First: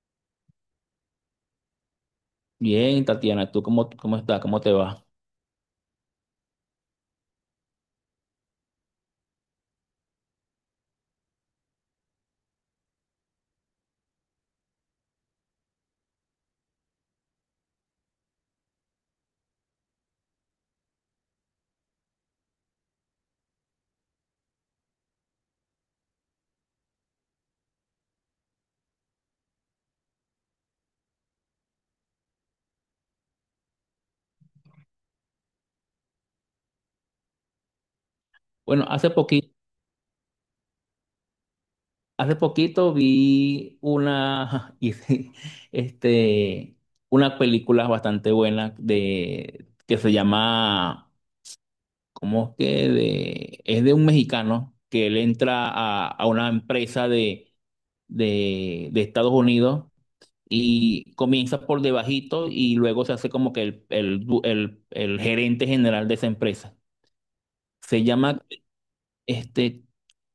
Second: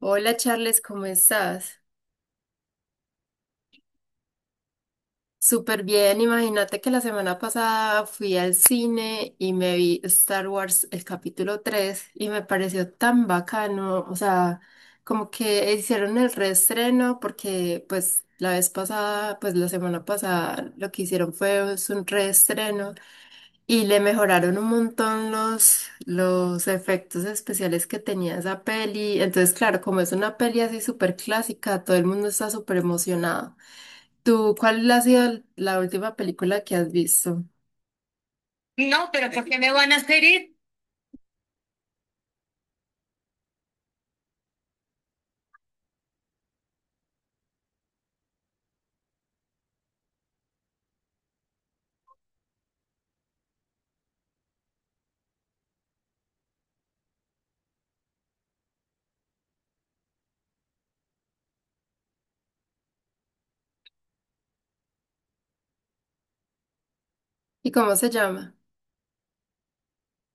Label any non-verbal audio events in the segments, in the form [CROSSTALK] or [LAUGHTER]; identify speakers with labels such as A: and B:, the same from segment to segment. A: Hola, Charles, ¿cómo estás?
B: Bien, Tatiana, ¿tú cómo estás? ¿Cómo te va?
A: Súper bien, imagínate que la semana pasada fui al cine y me vi Star Wars el capítulo 3 y me pareció tan bacano, o sea, como que hicieron el reestreno porque pues la vez pasada, pues la semana pasada lo que hicieron fue es un reestreno y le mejoraron un montón los efectos especiales que tenía esa peli, entonces claro, como es una peli así súper clásica, todo el mundo está súper emocionado. ¿Tú cuál ha sido la última película que has visto?
B: Bueno,
A: No, pero ¿por qué me van a hacer ir?
B: hace poquito vi una, [LAUGHS] y sí, este, una película bastante buena que se llama, ¿cómo es que? Es de un mexicano que él entra a una empresa de Estados Unidos y comienza por debajito y luego se hace como que el, du- el gerente general de esa empresa.
A: ¿Y cómo
B: Se
A: se
B: llama.
A: llama?
B: Este,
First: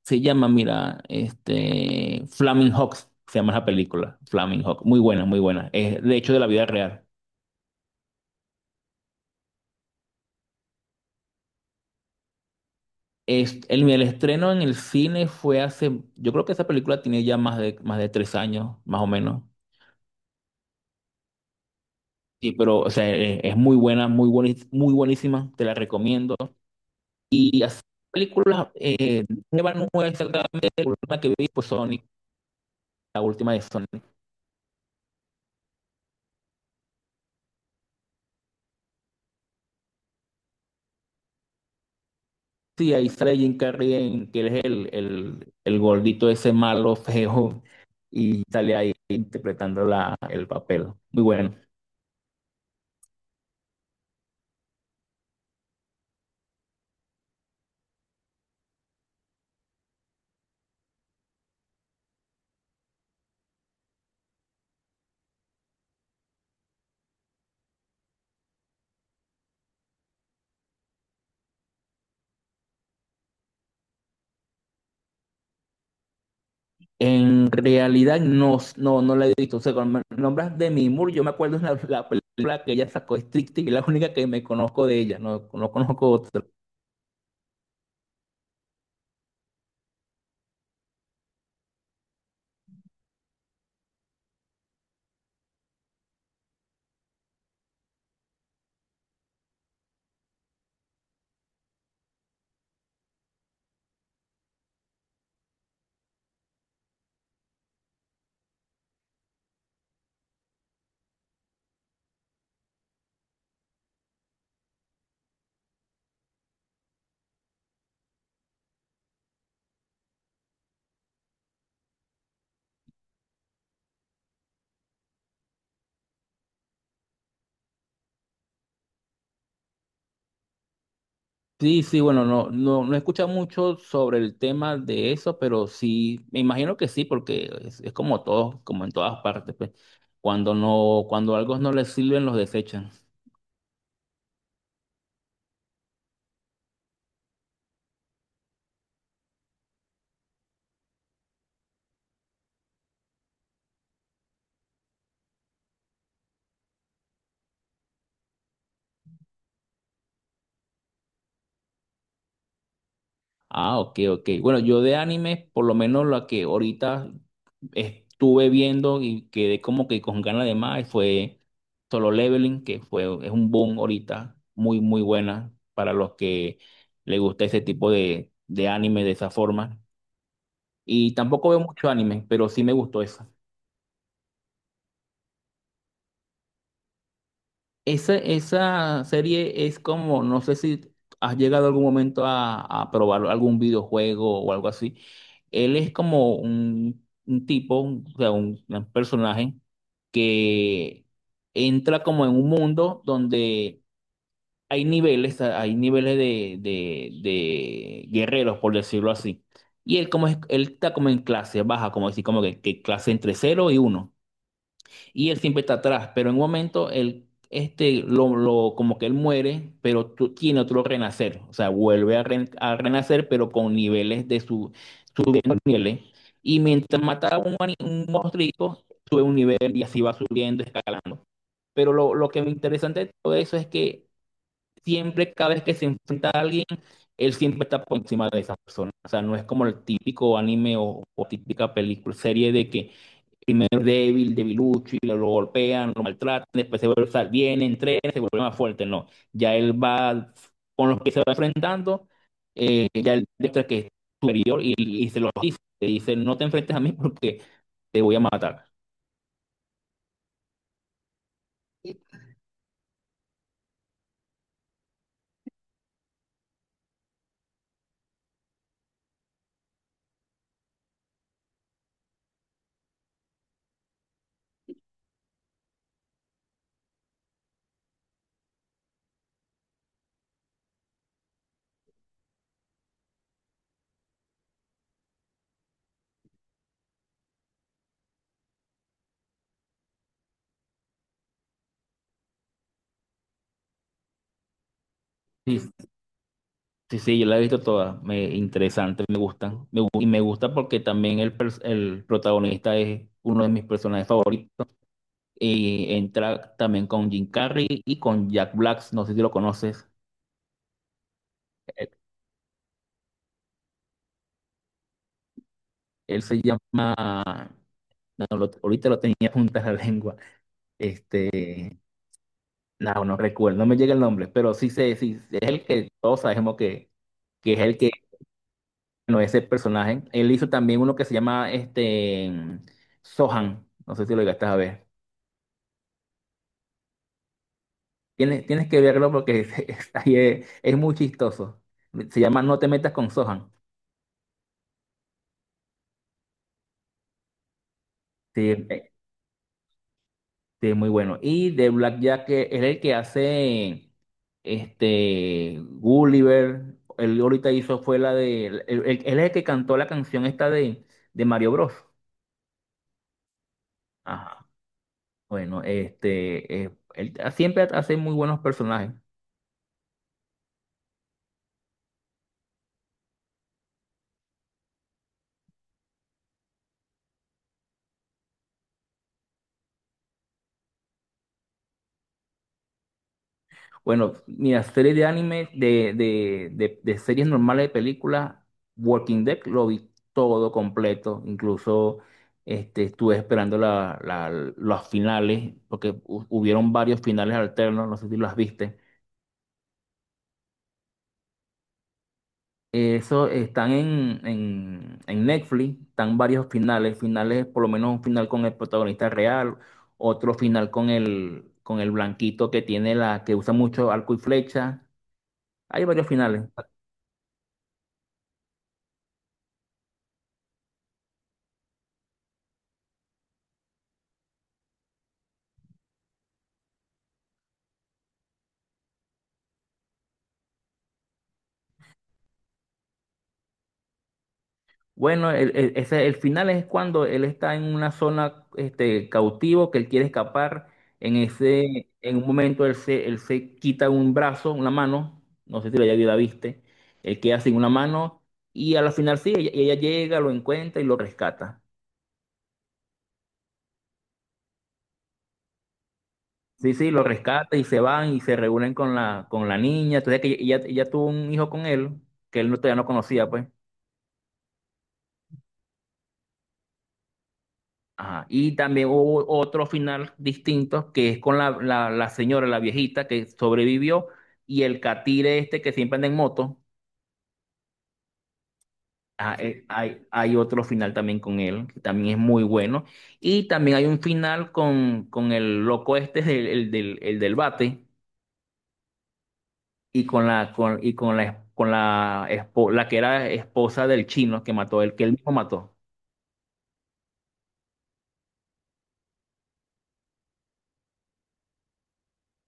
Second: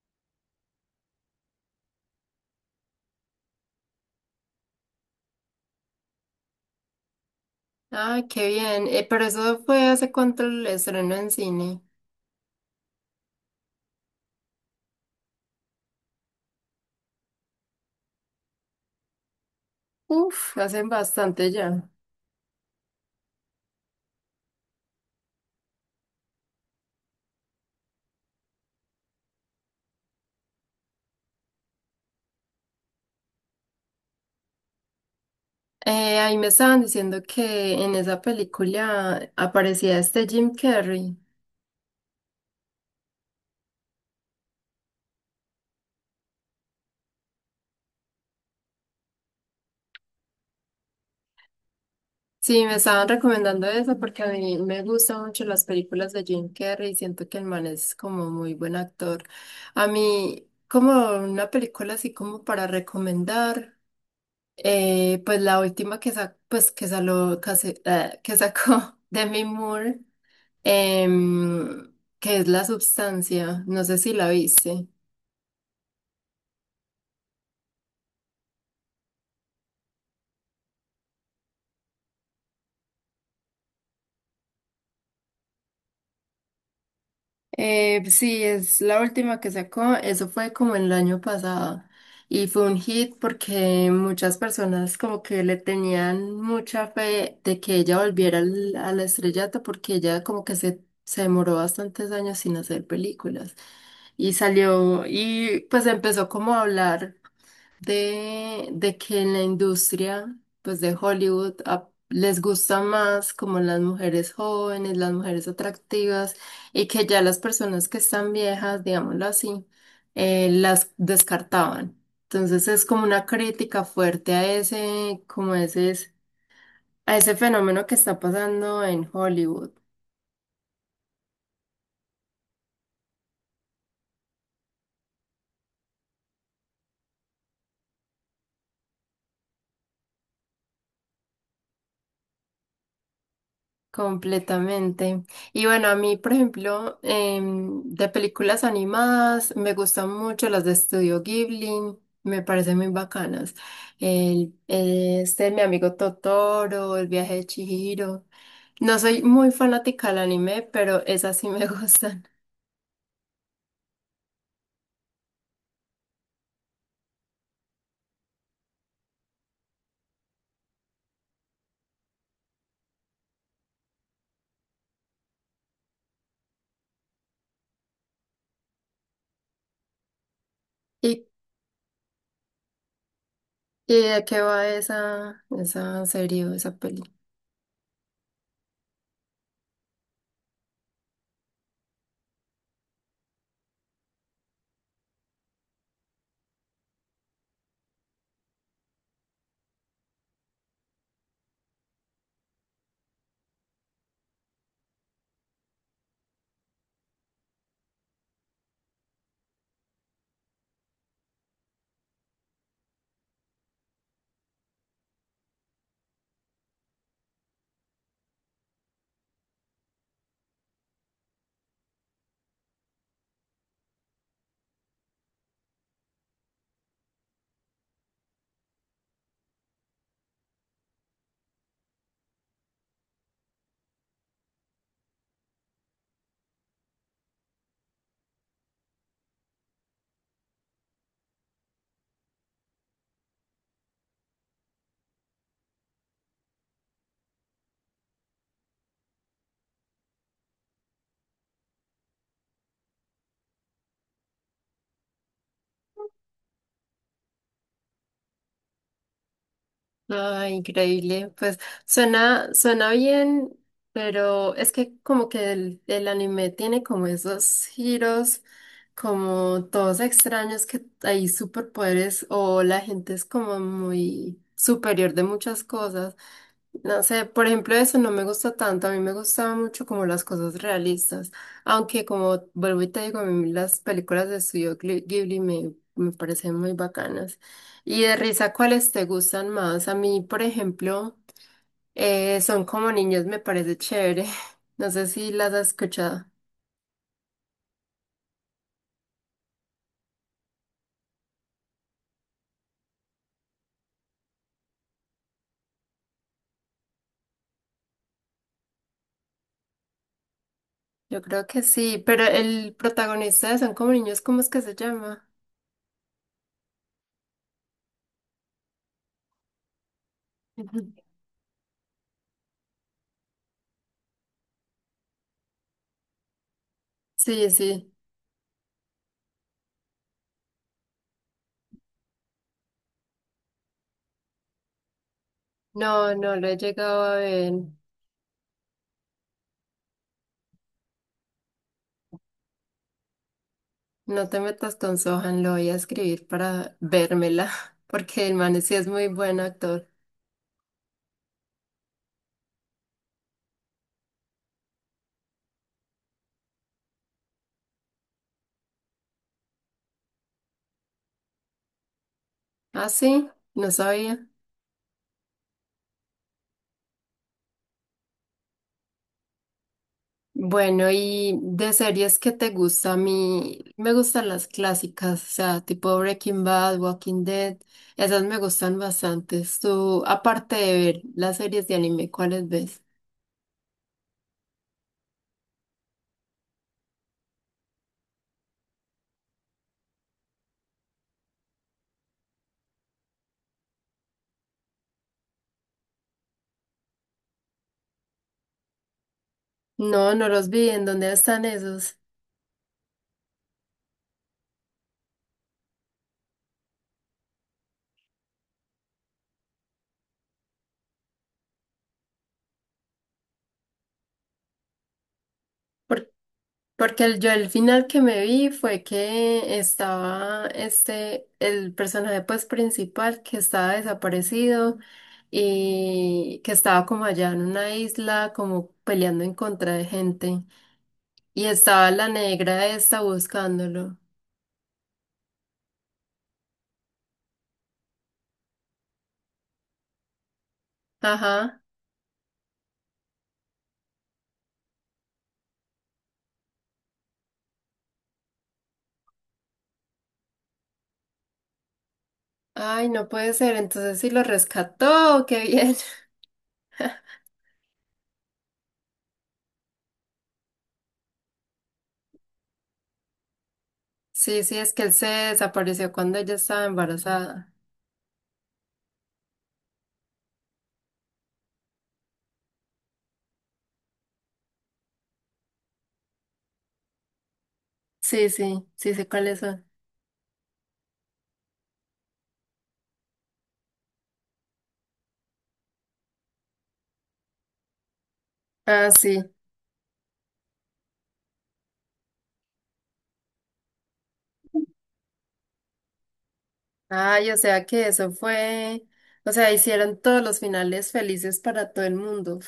B: se llama, mira, este Flaming Hawks, se llama la película, Flaming Hawk, muy buena, muy buena. Es de hecho de la vida real.
A: Ah, qué bien. Pero eso fue hace cuánto el estreno en cine.
B: Es, el estreno en el cine fue hace, yo creo que esa película tiene ya más más de tres años, más o menos.
A: Uf, hacen bastante ya.
B: Sí, pero o sea, es, muy buena, muy buenísima, te la recomiendo. Y así, películas, nueva, no exactamente la última que vi, pues Sonic, la última de Sonic.
A: Ahí me estaban diciendo que en esa película aparecía este Jim Carrey.
B: Sí, ahí sale Jim Carrey, en- que él es el gordito ese malo, feo, y sale ahí interpretando el papel. Muy bueno.
A: Sí, me estaban recomendando eso porque a mí me gustan mucho las películas de Jim Carrey y siento que el man es como muy buen actor. A mí, como una película así como para recomendar, pues la última que, pues que, que sacó [LAUGHS] Demi Moore, em, que es La Substancia, no sé si la viste.
B: En realidad no, no, no la he visto. O sea, cuando me nombras de Demi Moore, yo me acuerdo de la película que ella sacó, Strictly, que es la única que me conozco de ella, no, no conozco otra.
A: Sí, es la última que sacó, eso fue como el año pasado y fue un hit porque muchas personas como que le tenían mucha fe de que ella volviera al estrellato porque ella como que se demoró bastantes años sin hacer películas y salió y pues empezó como a hablar de que en la industria, pues de Hollywood, les gusta más como las mujeres jóvenes, las mujeres atractivas, y que ya las personas que están viejas, digámoslo así, las descartaban. Entonces es como una crítica fuerte a ese, como ese, a ese fenómeno que está pasando en Hollywood.
B: Sí, sí, bueno, no, no, no he escuchado mucho sobre el tema de eso, pero sí, me imagino que sí, porque es como todo, como en todas partes, pues. Cuando no, cuando algo no les sirven, los desechan.
A: Completamente. Y bueno, a mí, por ejemplo, de películas animadas, me gustan mucho las de Estudio Ghibli, me parecen muy bacanas. Mi amigo Totoro, El viaje de Chihiro. No soy muy fanática del anime, pero esas sí me [LAUGHS] gustan.
B: Ah, ok, ok. Bueno, yo de anime, por lo menos la que ahorita estuve viendo y quedé como que con ganas de más, fue Solo Leveling, que fue, es un boom ahorita, muy, muy buena para los que les gusta ese tipo de anime de esa forma. Y
A: ¿Y,
B: tampoco veo mucho anime, pero sí me gustó esa.
A: y de qué va esa, esa serie o esa película?
B: Esa serie es como, no sé si has llegado algún momento a probar algún videojuego o algo así. Él es como un tipo, o sea, un personaje que entra como en un mundo donde hay niveles de guerreros, por decirlo así. Y él como es, él está como en clase baja, como decir, como que clase entre cero y uno y él siempre está atrás, pero en un momento él, este, como que él muere, pero tú, tiene otro renacer, o sea, vuelve a, a renacer, pero con niveles de su, subiendo niveles, y mientras mataba a un, un monstruito, sube un nivel y así va subiendo, escalando. Pero lo que me interesante de todo eso es que siempre, cada vez que se enfrenta a alguien, él siempre está por encima de esa persona. O sea, no es como el típico anime o típica película, serie de que primero es débil, debilucho, y lo, golpean, lo maltratan, después se vuelve, o sea, viene, entrena, se vuelve más fuerte, no. Ya él va con los que se va enfrentando, ya él demuestra que es superior y se lo dice, te dice, no te enfrentes a mí porque te voy a matar.
A: Ay, increíble. Pues suena, suena bien, pero es que como que el anime tiene como esos giros, como todos extraños que hay superpoderes o la gente es como muy superior de muchas cosas. No sé, por ejemplo, eso no me gusta tanto. A mí me gustaban mucho como las cosas realistas. Aunque como vuelvo y te digo, a mí las películas de Ghibli me, me parecen muy bacanas. Y de risa, ¿cuáles te gustan más? A mí, por ejemplo, Son como niños me parece chévere. [LAUGHS] No sé si las
B: Sí,
A: has escuchado.
B: sí, sí, yo la he visto todas, me, interesante, me gustan, me, y me gusta porque también el, el protagonista es uno de mis personajes favoritos, y entra también con Jim Carrey y con Jack Black, no sé si lo conoces.
A: Yo creo que
B: eh,
A: sí, pero el protagonista de Son como niños, ¿cómo es que se llama?
B: Él se llama, no, no, lo- ahorita lo tenía [LAUGHS] junto a la lengua.
A: Ujú.
B: Este, no, no recuerdo, no me llega el nombre, pero sí sé, sí, es el que todos sabemos
A: Sí,
B: que es el que,
A: sí.
B: no es el personaje. Él hizo también uno que se llama este Sohan, no sé si lo llegaste a ver.
A: No, no lo he llegado a ver.
B: Tienes, tienes que verlo porque [LAUGHS] es, ahí es muy chistoso. Se llama No te metas con Sohan.
A: No te metas con Sohan, lo voy a escribir para vérmela, [LAUGHS] porque el
B: Sí,
A: man sí es muy buen actor.
B: sí, muy bueno. Y de Blackjack que es el que hace este Gulliver. Él ahorita hizo fue la de. Él, él es el que cantó la canción esta de Mario Bros.
A: Ah, sí, no sabía.
B: Ajá. Bueno, este él siempre hace muy buenos personajes.
A: Bueno, y de series que te gusta a mí, me gustan las clásicas, o sea, tipo Breaking Bad, Walking Dead, esas me gustan bastante. Tú, aparte de ver las series de anime, ¿cuáles ves?
B: Bueno, mira, series de anime, de series normales de películas, Walking Dead lo vi todo completo, incluso este, estuve esperando los finales, porque hubieron varios finales alternos, no sé si los viste.
A: No, no los vi, ¿en dónde están esos?
B: Eso están en Netflix, están varios finales, finales, por lo menos un final con el protagonista real, otro final con el blanquito que tiene la, que usa mucho arco y flecha. Hay varios finales.
A: Porque yo el final que me vi fue que estaba este, el personaje pues principal que estaba desaparecido y que estaba como allá en una isla como peleando en contra de gente y estaba la negra esta buscándolo.
B: Bueno, el final es cuando él está en una zona este, cautivo, que él quiere escapar. En
A: Ajá.
B: ese, en un momento él se quita un brazo, una mano, no sé si la, ya la viste, él queda sin una mano y a la final sí, ella llega, lo encuentra y lo rescata.
A: Ay, no puede ser, entonces sí lo rescató, qué bien. [LAUGHS]
B: Sí, sí, lo rescata y se van y se reúnen con la niña. Entonces que ella tuvo un hijo con él, que él no, todavía no conocía, pues.
A: Sí, sí, es que él se desapareció cuando ella estaba embarazada.
B: Ajá. Y también hubo otro final distinto que es con la señora, la viejita que sobrevivió y el catire este que siempre anda en moto.
A: Sí, sí, sí sé
B: Ah,
A: cuáles son.
B: sí. Hay otro final también con él, que también es muy bueno. Y también hay un final con el loco este, el del bate,
A: Ah, sí.
B: y con la, con, y con la, la que era esposa del chino que mató, el que él mismo mató.
A: Ay, o sea que eso fue, o sea, hicieron todos los finales felices para todo el mundo.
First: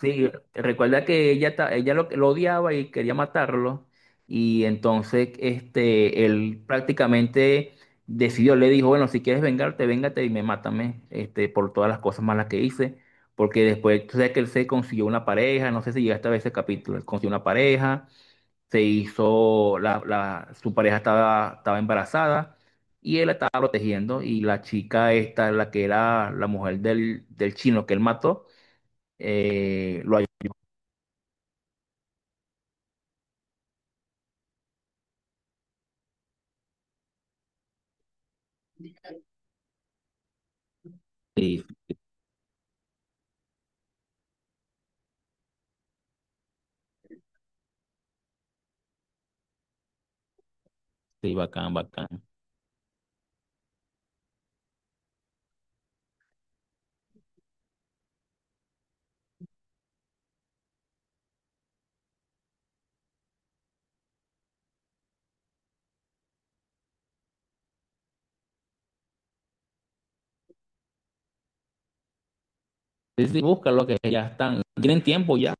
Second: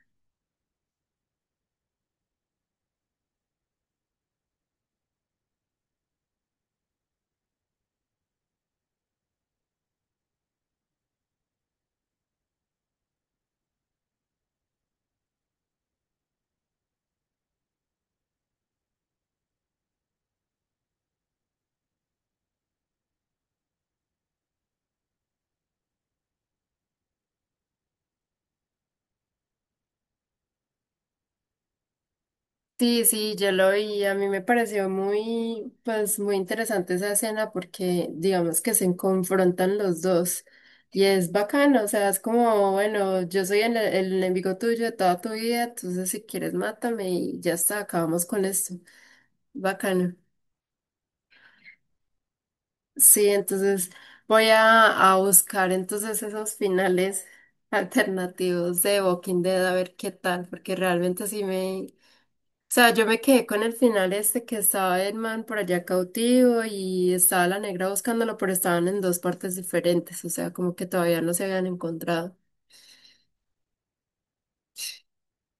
B: Sí, recuerda que ella, ella lo odiaba y quería matarlo. Y entonces este, él prácticamente decidió, le dijo, bueno, si quieres vengarte, véngate y me mátame este, por todas las cosas malas que hice. Porque después, tú sabes que él se consiguió una pareja, no sé si llegaste a ver ese capítulo, él consiguió una pareja, se hizo, su pareja estaba, estaba embarazada y él la estaba protegiendo y la chica esta, la que era la mujer del chino que él mató, lo.
A: Sí, sí, yo lo vi, a mí me pareció muy, pues muy interesante esa escena porque digamos que se confrontan los dos y es
B: Sí,
A: bacano, o sea, es como, bueno, yo soy el enemigo tuyo de toda tu vida, entonces si quieres mátame y ya está, acabamos con esto. Bacano.
B: sí, bacán, bacán.
A: Sí, entonces voy a buscar entonces esos finales [LAUGHS] alternativos de Walking Dead a ver qué tal, porque realmente sí me... O sea, yo me quedé con el final este que estaba Edman por allá cautivo y estaba la negra buscándolo, pero estaban en dos partes diferentes, o sea, como que todavía no se habían encontrado.
B: Sí, sí, búscalo que ya están. ¿Tienen tiempo ya?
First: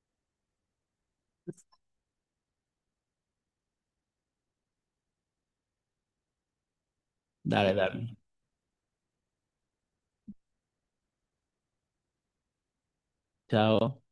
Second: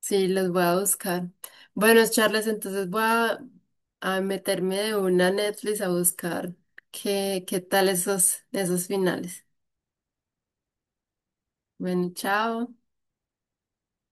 A: Sí, los voy a buscar. Bueno, Charles, entonces voy a meterme de una a Netflix a buscar qué, qué
B: Dale,
A: tal
B: dale.
A: esos, esos finales. Bueno, chao.
B: Chao.